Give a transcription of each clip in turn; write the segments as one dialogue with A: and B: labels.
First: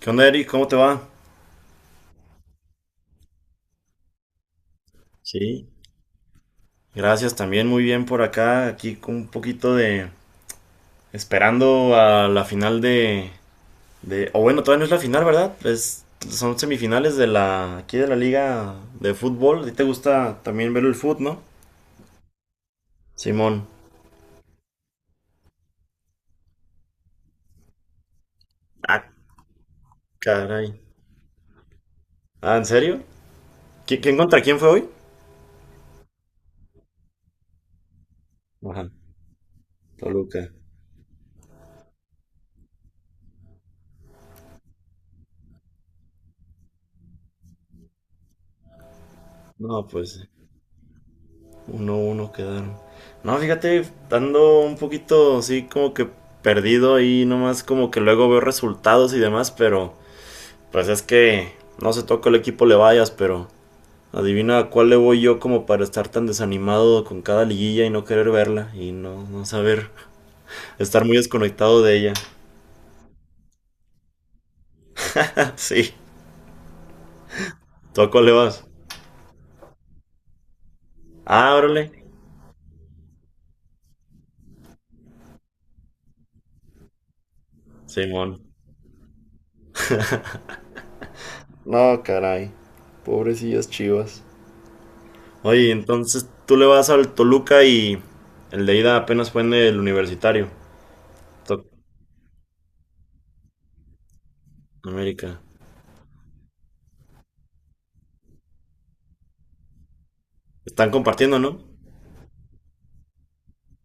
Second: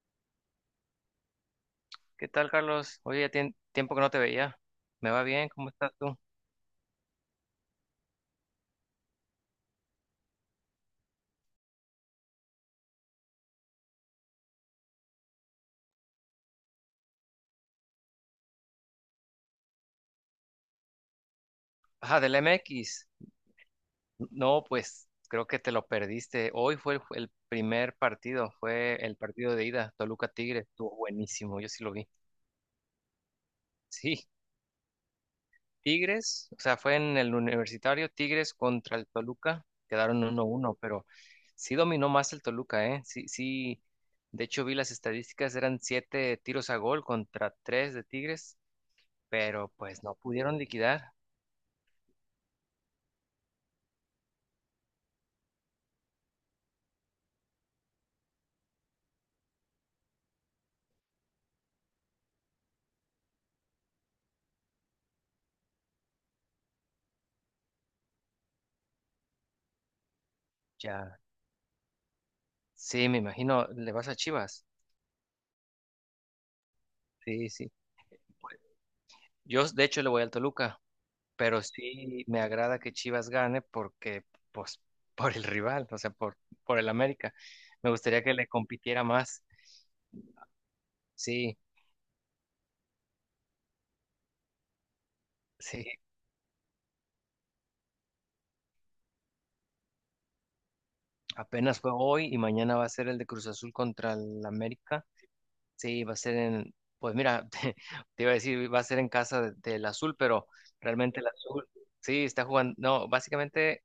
A: ¿Qué onda, Eric? ¿Cómo te va?
B: ¿Qué tal, Carlos? Oye, ya tiene tiempo que no te veía. ¿Me va bien?
A: Sí,
B: ¿Cómo estás tú?
A: gracias, también muy bien por acá, aquí con un poquito de esperando a la final o bueno, todavía no es la final, ¿verdad? Son semifinales de la aquí de la liga de fútbol. ¿A ti te gusta también ver el fútbol, no?
B: Ajá, del MX.
A: Simón.
B: No, pues creo que te lo perdiste. Hoy fue el primer partido, fue
A: Ah,
B: el partido de ida, Toluca Tigres.
A: caray.
B: Estuvo buenísimo, yo sí lo vi.
A: Ah, ¿en serio? ¿Quién
B: Sí,
A: contra quién fue hoy?
B: Tigres, o sea, fue en el universitario, Tigres
A: Ajá,
B: contra el Toluca, quedaron uno
A: Toluca.
B: uno, pero sí dominó más el Toluca, ¿eh? Sí, sí, de hecho vi las estadísticas, eran siete tiros a gol contra tres de Tigres, pero
A: No,
B: pues no
A: pues
B: pudieron liquidar.
A: 1-1 quedaron. No, fíjate, ando un poquito así como que perdido y nomás como que luego veo resultados y demás, pero pues es que no se toca el equipo le vayas, pero adivina a cuál le voy yo como para estar tan desanimado con cada liguilla y no querer verla y no saber estar muy
B: Ya.
A: desconectado de ella.
B: Sí, me imagino, le vas a Chivas.
A: Sí,
B: Sí, sí.
A: ¿tú a cuál le vas?
B: Yo, de hecho, le voy al Toluca,
A: Ah,
B: pero
A: órale,
B: sí me agrada que Chivas gane porque, pues, por el rival, o sea, por el América. Me gustaría que
A: Simón.
B: le compitiera más. Sí,
A: No, caray, pobrecillas Chivas. Oye,
B: sí.
A: entonces tú le vas al Toluca y el de ida apenas fue en el universitario. To-
B: Apenas fue hoy y mañana va a ser el de Cruz Azul contra el América.
A: América.
B: Sí, va a ser en, pues mira, te iba a decir, va a ser en casa de- del Azul, pero
A: Están
B: realmente el
A: compartiendo, ¿no?
B: Azul, sí, está jugando. No, básicamente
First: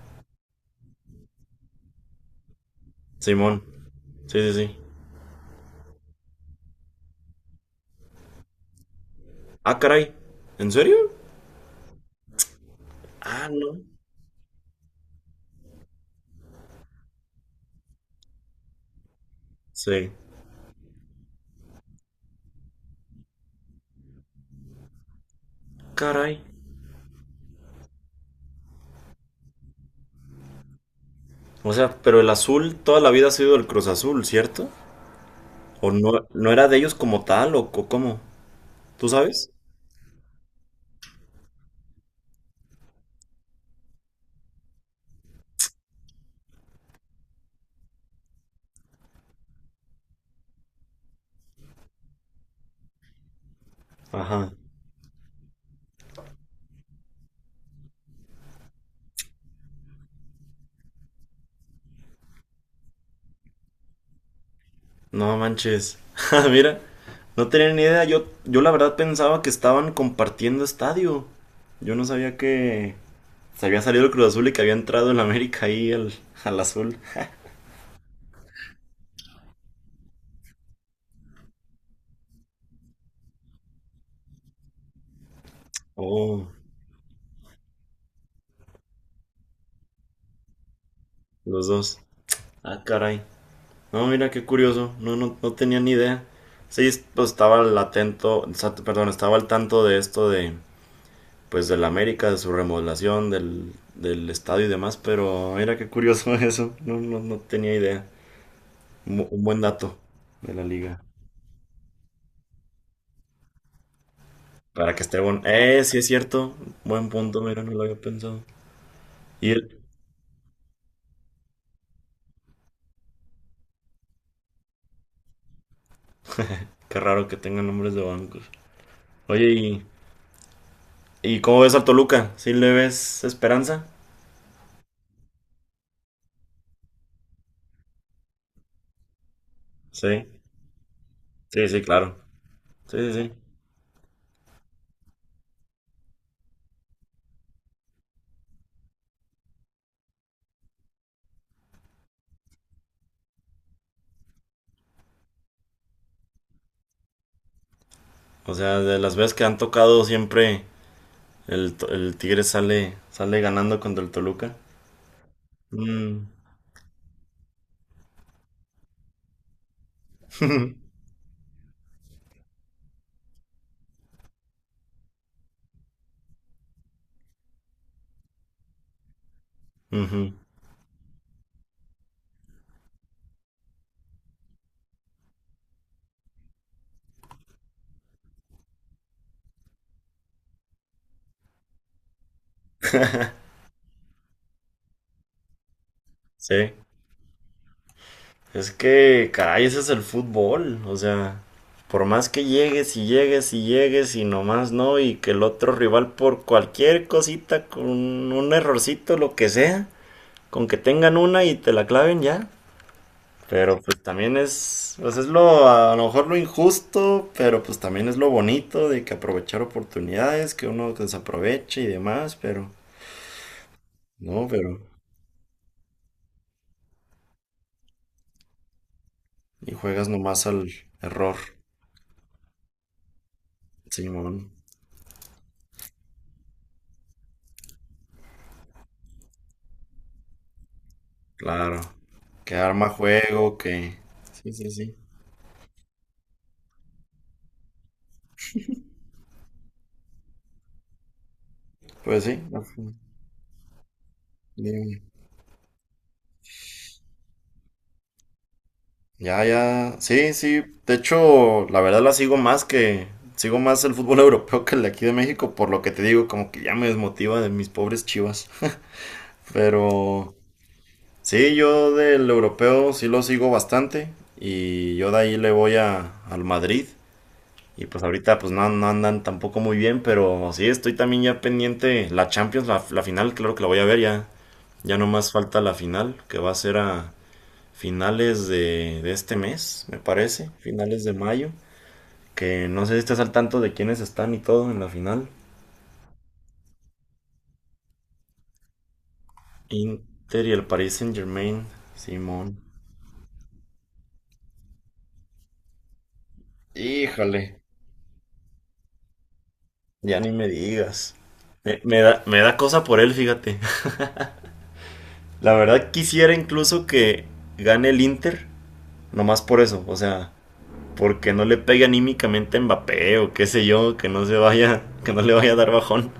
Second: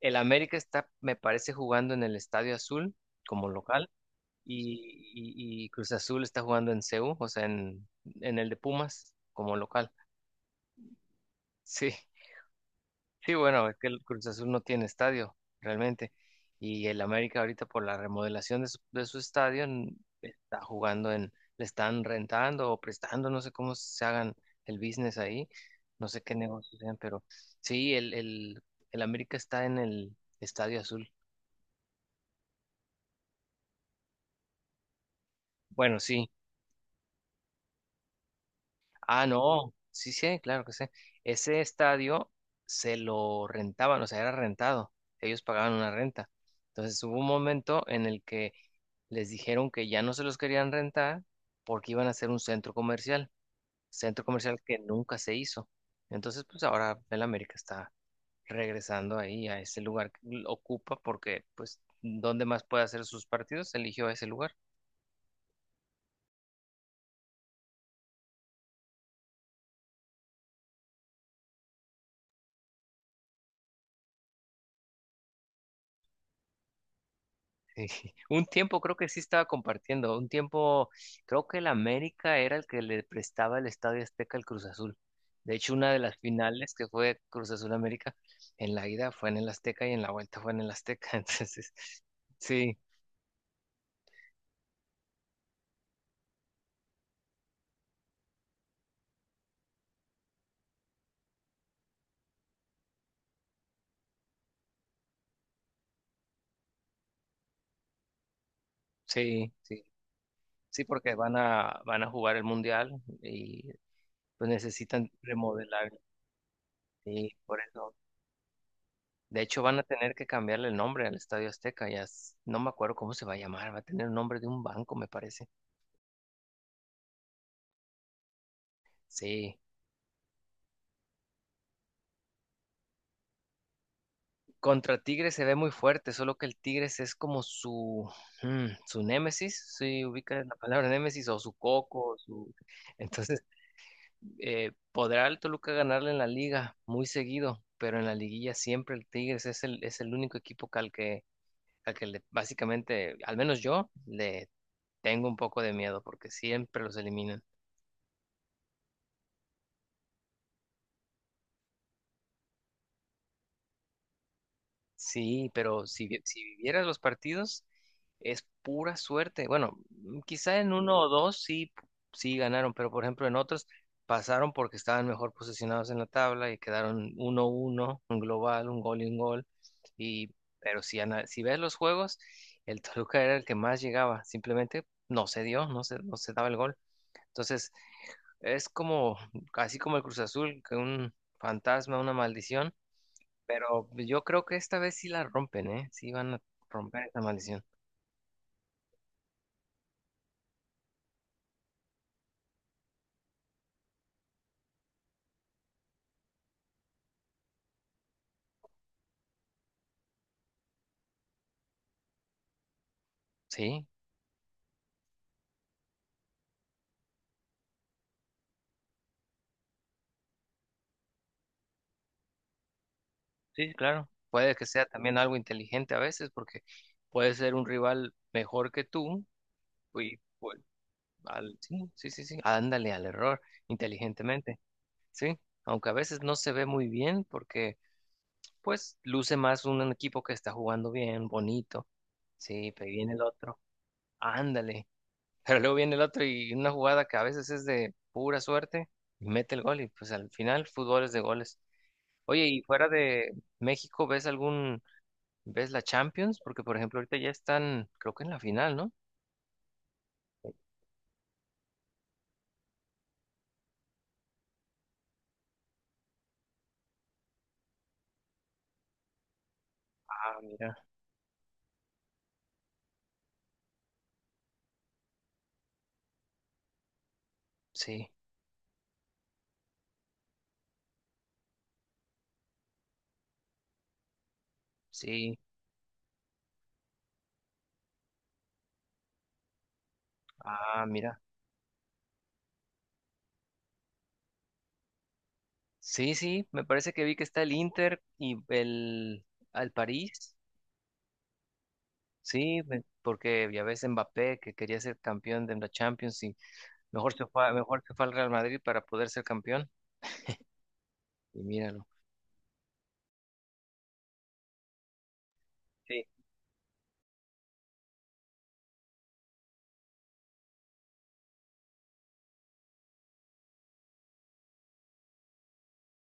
B: el América está, me parece, jugando en el Estadio Azul como
A: Simón.
B: local
A: Sí, sí, sí.
B: y, y Cruz Azul está jugando en CU, o sea, en el de Pumas como
A: Ah,
B: local.
A: caray. ¿En serio?
B: Sí, sí,
A: Ah,
B: bueno, es
A: no.
B: que el Cruz Azul no tiene estadio realmente y el América ahorita por la remodelación de su estadio
A: Sí.
B: está jugando en, le están rentando o prestando, no sé cómo se hagan el business ahí, no sé qué
A: Caray.
B: negocios sean, pero sí, el América está en el Estadio Azul.
A: O sea, pero el Azul toda la vida ha sido el Cruz Azul, ¿cierto? ¿O
B: Bueno,
A: no,
B: sí,
A: no era de ellos como tal o cómo? ¿Tú
B: ah,
A: sabes?
B: no, sí, sí, claro que sí. Ese estadio se lo rentaban, o sea, era rentado. Ellos pagaban una renta. Entonces hubo un momento en el que les dijeron que ya no se los querían rentar porque iban a hacer un centro
A: Ajá.
B: comercial que nunca se hizo. Entonces, pues ahora el América está regresando ahí a ese lugar que ocupa porque, pues, ¿dónde más puede hacer sus partidos? Eligió ese lugar.
A: No manches. Ah, mira, no tenía ni idea. Yo la verdad pensaba que estaban compartiendo estadio. Yo no sabía que se había salido el Cruz Azul y que había entrado el América ahí al, al Azul.
B: Un tiempo creo que sí estaba compartiendo, un tiempo creo que el América era el que le prestaba el Estadio Azteca al Cruz Azul. De hecho, una de las
A: Oh,
B: finales que fue Cruz Azul América, en la ida fue en el Azteca y en la vuelta fue en el Azteca.
A: los
B: Entonces,
A: dos.
B: sí,
A: Ah, caray. No, mira, qué curioso. No, no, no tenía ni idea. Sí, pues estaba al atento, o sea, perdón, estaba al tanto de esto de, pues, del América, de su remodelación, del estadio y demás, pero mira qué curioso eso. No, no, no tenía idea. Un
B: sí,
A: buen
B: sí,
A: dato de la
B: sí,
A: liga.
B: porque van a jugar el Mundial y pues
A: Para que
B: necesitan
A: esté bueno.
B: remodelar.
A: Sí es cierto. Buen
B: Sí,
A: punto,
B: por
A: mira, no lo
B: eso.
A: había pensado.
B: De
A: Y
B: hecho,
A: el-
B: van a tener que cambiarle el nombre al Estadio Azteca. Ya no me acuerdo cómo se va a llamar, va a tener el nombre de un banco, me parece.
A: Qué raro que tengan nombres de bancos. Oye,
B: Sí.
A: ¿Y cómo ves al Toluca? ¿Sí le ves esperanza?
B: Contra Tigres se ve muy fuerte, solo que el Tigres es como su némesis, si
A: Sí,
B: ubica la palabra némesis, o su
A: sí, sí, claro.
B: coco, su...
A: Sí, sí, sí.
B: Entonces, podrá el Toluca ganarle en la liga muy seguido, pero en la liguilla siempre el Tigres es el único equipo que al que, básicamente, al menos yo, le tengo un poco de miedo, porque siempre los eliminan.
A: O sea, de las veces que han tocado siempre el Tigre sale, sale ganando contra el Toluca.
B: Sí, pero si,
A: Mm.
B: si vivieras los partidos, es pura suerte. Bueno, quizá en uno o dos sí, sí ganaron, pero por ejemplo en otros pasaron porque estaban mejor posicionados en la tabla y quedaron 1-1 un global, un gol. Y,
A: Ujú.
B: pero si, si ves los juegos, el Toluca era el que más llegaba, simplemente no se dio, no se daba el gol. Entonces, es como, así como el Cruz Azul, que un fantasma, una maldición pero pues, yo creo que esta vez sí la rompen, ¿eh? Sí van a
A: Sí.
B: romper esa maldición.
A: Es que, caray, ese es el fútbol. O sea, por más que llegues y llegues y llegues y nomás no, y que el otro rival por cualquier cosita, con un errorcito, lo que sea, con que tengan una y te la claven ya. Pero
B: Sí,
A: pues también es, pues es lo, a lo mejor lo injusto, pero pues también es lo bonito de que aprovechar oportunidades, que uno desaproveche y demás, pero
B: sí, claro.
A: no,
B: Puede que sea
A: pero
B: también algo inteligente a veces, porque puede ser un rival mejor que tú
A: y juegas
B: y
A: nomás
B: pues,
A: al error,
B: sí, sí, sí, sí, ándale al error
A: Simón.
B: inteligentemente, sí. Aunque a veces no se ve muy bien, porque pues luce más un equipo que está jugando bien,
A: Claro,
B: bonito,
A: que
B: sí, pero
A: arma
B: ahí viene el
A: juego,
B: otro,
A: que... Sí, sí,
B: ándale.
A: sí.
B: Pero luego viene el otro y una jugada que a veces es de pura suerte y mete el gol y pues al final fútbol es de goles.
A: Pues sí,
B: Oye,
A: no,
B: y fuera de México,
A: dígame.
B: ¿ves la Champions? Porque por ejemplo ahorita ya están, creo que en la final, ¿no?
A: Ya, ya, sí, sí. De hecho, la verdad la sigo más que, sigo más el fútbol europeo que el de aquí de México, por lo que te digo, como que ya me desmotiva de mis pobres Chivas. Pero...
B: Ah, mira,
A: sí, yo del europeo sí lo sigo bastante y yo de ahí le voy al Madrid y pues
B: sí,
A: ahorita pues no, no andan tampoco muy bien, pero sí estoy también ya pendiente la Champions, la final, claro que la voy a ver ya, ya nomás
B: sí,
A: falta la final que va a ser a finales de este mes, me parece,
B: ah,
A: finales de
B: mira.
A: mayo, que no sé si estás al tanto de quiénes están y todo en la final.
B: Sí, sí, me parece que vi que está el Inter y al París.
A: Inter y el Paris Saint-Germain, Simón.
B: Sí, porque ya ves Mbappé que quería ser campeón de la Champions y mejor se fue, a-
A: Híjole.
B: mejor se fue al Real Madrid para poder ser campeón.
A: Ya ni me digas.
B: Y
A: Me,
B: míralo.
A: me da, me da cosa por él, fíjate. La verdad quisiera incluso que gane el Inter, nomás por eso, o sea, porque no le pegue anímicamente a Mbappé o qué sé yo, que no se vaya, que no le vaya a dar bajón,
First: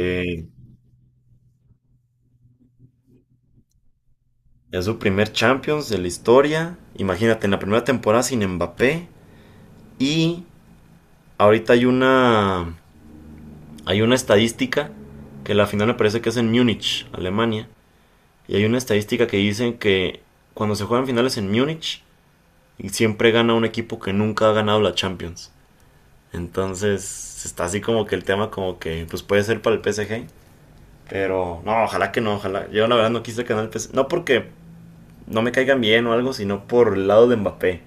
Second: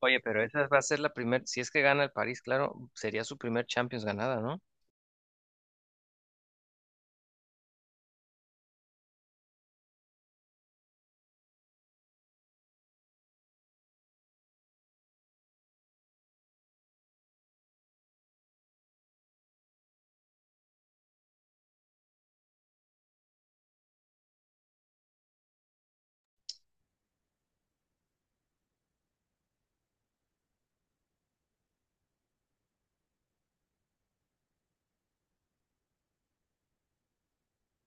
B: Oye, pero esa va a ser la primera, si es que gana el París, claro, sería su primer Champions ganada, ¿no?
A: es su primer Champions de la historia. Imagínate, en la primera temporada sin Mbappé y ahorita hay una estadística que la final me parece que es en Múnich, Alemania. Y hay una estadística que dicen que cuando se juegan finales en Múnich, siempre gana un equipo que nunca ha ganado la Champions. Entonces está así como que el tema como que pues puede ser para el PSG. Pero no, ojalá que no, ojalá. Yo la verdad no quise ganar el PSG. No porque no me caigan bien o algo, sino por el lado de Mbappé.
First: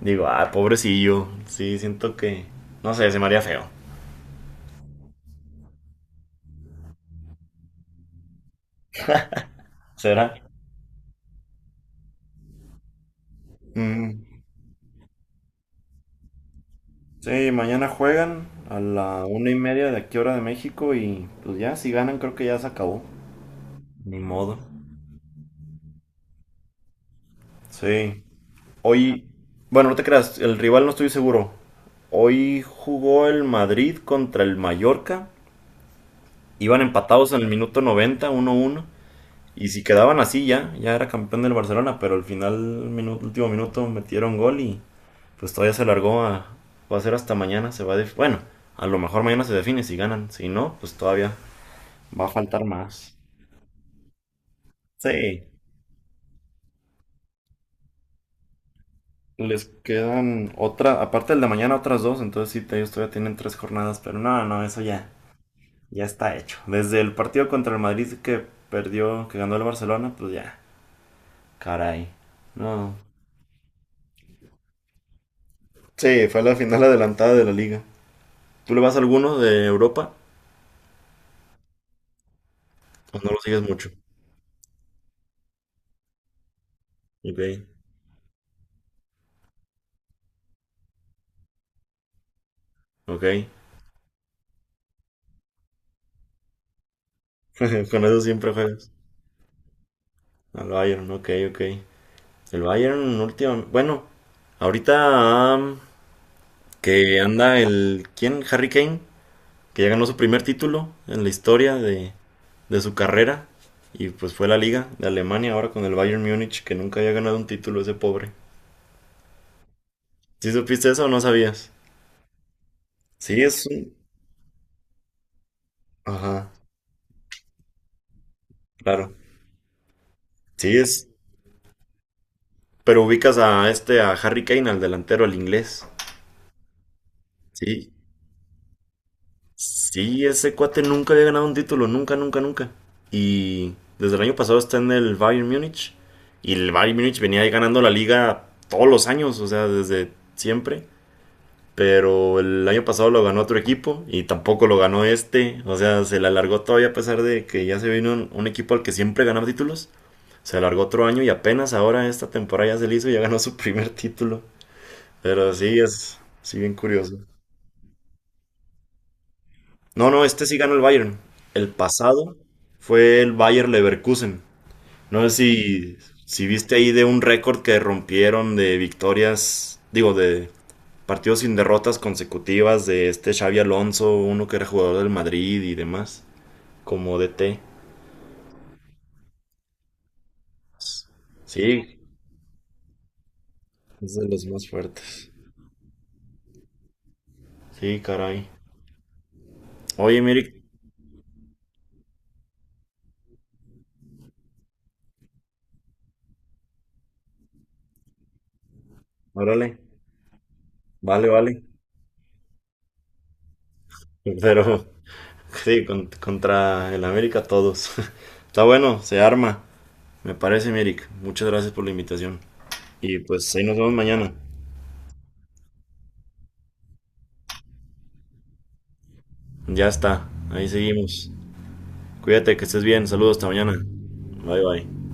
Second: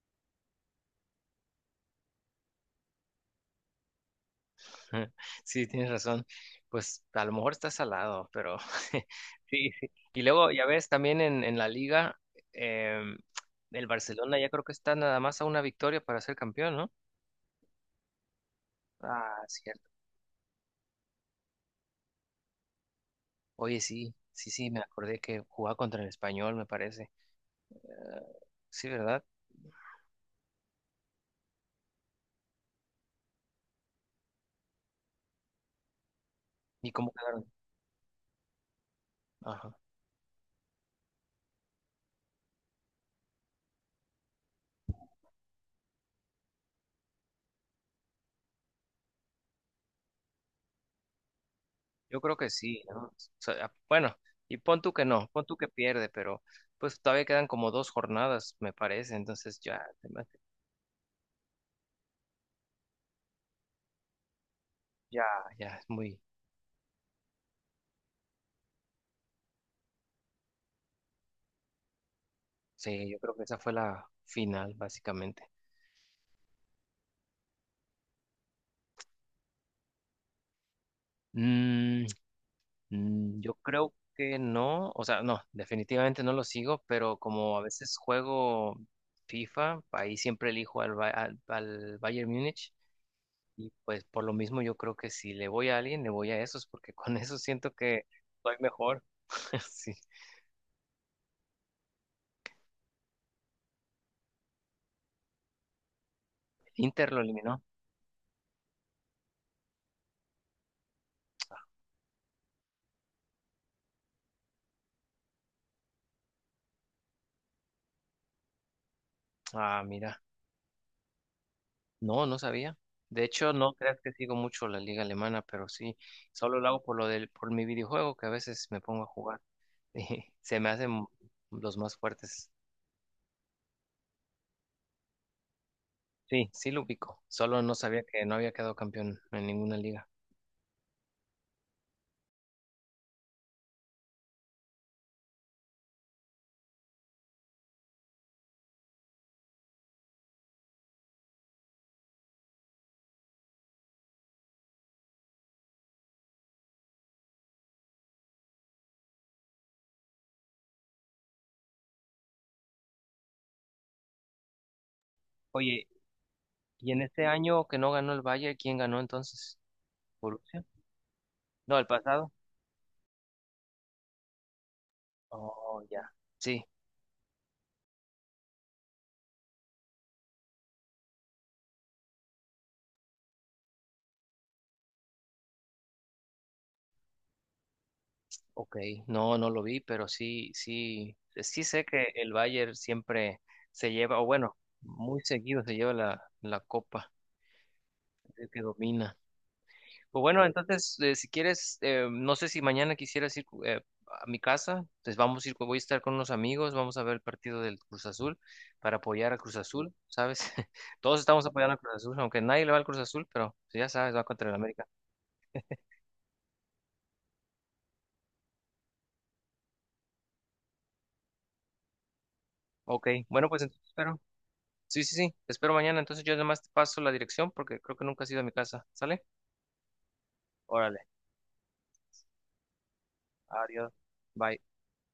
A: Digo, ah, pobrecillo. Sí, siento que... no sé, se me haría feo.
B: Sí, tienes razón. Pues a lo mejor está salado, pero sí, sí. Y
A: ¿Será?
B: luego, ya ves, también en la liga, em, el
A: Mm,
B: Barcelona ya creo que está nada más a una victoria para ser campeón, ¿no?
A: sí, mañana juegan a la
B: Ah,
A: 1:30
B: cierto.
A: de aquí hora de México y pues ya, si ganan creo que ya se acabó.
B: Oye, sí,
A: Ni
B: sí,
A: modo.
B: sí, me acordé que jugaba contra el Español, me parece. Ah,
A: Sí.
B: sí, ¿verdad?
A: Hoy, bueno, no te creas, el rival no estoy seguro. Hoy jugó el Madrid contra el Mallorca. Iban
B: ¿Y cómo
A: empatados en
B: quedaron?
A: el minuto 90, 1-1. Y
B: Ajá.
A: si quedaban así ya, ya era campeón del Barcelona, pero al final, minuto, último minuto, metieron gol y pues todavía se largó a... va a ser hasta mañana, se va a... bueno, a lo mejor mañana se define si ganan. Si no, pues todavía
B: Yo
A: va a
B: creo que
A: faltar
B: sí, ¿no? O
A: más.
B: sea, bueno, y pon tú que no, pon
A: Sí.
B: tú que pierde, pero pues todavía quedan como dos jornadas, me parece, entonces
A: Les
B: ya,
A: quedan otra, aparte del de mañana, otras dos, entonces sí, ellos todavía tienen tres jornadas, pero no, no, eso ya,
B: ya, ya
A: ya está hecho. Desde el partido contra el Madrid que perdió, que ganó el Barcelona, pues ya, caray. No.
B: sí, yo creo que esa fue la final, básicamente.
A: Sí, fue la final adelantada de la liga. ¿Tú le vas a alguno de Europa
B: Mm,
A: o no lo
B: yo
A: sigues mucho?
B: creo que no, o sea, no, definitivamente no lo sigo, pero
A: Ok,
B: como a veces juego FIFA, ahí siempre elijo al Bayern Múnich.
A: ok.
B: Y pues por lo mismo yo creo que si le voy a alguien, le voy a esos, porque con esos siento
A: Con
B: que
A: eso siempre
B: soy
A: juegas.
B: mejor. Sí.
A: Al Bayern, ok, ok. El Bayern, último, bueno, ahorita am,
B: Inter
A: que
B: lo
A: anda
B: eliminó.
A: el, ¿quién? Harry Kane que ya ganó su primer título en la historia de su carrera. Y pues fue la liga de Alemania ahora con el Bayern Múnich, que nunca había ganado un título ese pobre.
B: Ah, mira.
A: ¿Sí supiste eso o no sabías?
B: No, no sabía. De
A: Sí,
B: hecho,
A: es
B: no
A: un...
B: creas que sigo mucho la liga alemana, pero sí,
A: ajá,
B: solo lo hago por mi videojuego, que a veces me pongo a
A: claro.
B: jugar. Y se me
A: Sí,
B: hacen
A: es...
B: los más fuertes.
A: pero ubicas a este, a Harry Kane, al delantero, al inglés.
B: Sí, sí lo ubico. Solo no
A: Sí,
B: sabía que no había quedado campeón en ninguna liga.
A: sí, ese cuate nunca había ganado un título, nunca, nunca, nunca. Y desde el año pasado está en el Bayern Múnich. Y el Bayern Múnich venía ahí ganando la liga todos los años, o sea, desde siempre. Pero el año pasado lo ganó otro equipo y tampoco lo ganó este. O sea, se le alargó todavía a pesar de que ya se vino un equipo al que siempre ganaba títulos. Se alargó otro año y apenas ahora esta temporada ya se le hizo y ya ganó su primer título. Pero sí,
B: Oye,
A: es sí bien
B: ¿y en
A: curioso.
B: este año que no ganó el Bayern, quién ganó entonces?
A: No, no, este sí
B: ¿Borussia?
A: ganó el Bayern. El
B: No, el pasado.
A: pasado fue el Bayer Leverkusen. No sé
B: Oh,
A: si,
B: ya.
A: si
B: Sí,
A: viste ahí de un récord que rompieron de victorias, digo, de partidos sin derrotas consecutivas de este Xavi Alonso, uno que era jugador del Madrid y demás, como DT.
B: ok. No, no lo vi, pero sí, sí, sí sé
A: Sí,
B: que el Bayern siempre se
A: es
B: lleva, o
A: de los
B: bueno,
A: más
B: muy
A: fuertes.
B: seguido se lleva la copa,
A: Sí,
B: es
A: caray.
B: el que domina. Pues
A: Oye,
B: bueno,
A: Mirik,
B: entonces, si quieres, no sé si mañana quisieras ir a mi casa, pues vamos a ir, voy a estar con unos amigos, vamos a ver el partido del Cruz Azul para apoyar a Cruz
A: órale,
B: Azul, ¿sabes? Todos
A: vale,
B: estamos
A: vale.
B: apoyando a Cruz Azul, aunque nadie le va al Cruz Azul, pero pues, ya sabes, va contra el
A: Pero
B: América.
A: sí, contra el América todos. Está bueno, se arma. Me parece, Mirik. Muchas gracias por la invitación.
B: Ok,
A: Y
B: bueno,
A: pues
B: pues
A: ahí nos
B: entonces
A: vemos
B: espero.
A: mañana.
B: Sí, sí, sí. Te espero mañana. Entonces yo además te paso la dirección porque creo que nunca has ido a mi casa. ¿Sale?
A: Ya está, ahí
B: Órale.
A: seguimos. Cuídate, que estés bien. Saludos, hasta mañana.
B: Adiós. Bye.
A: Bye, bye.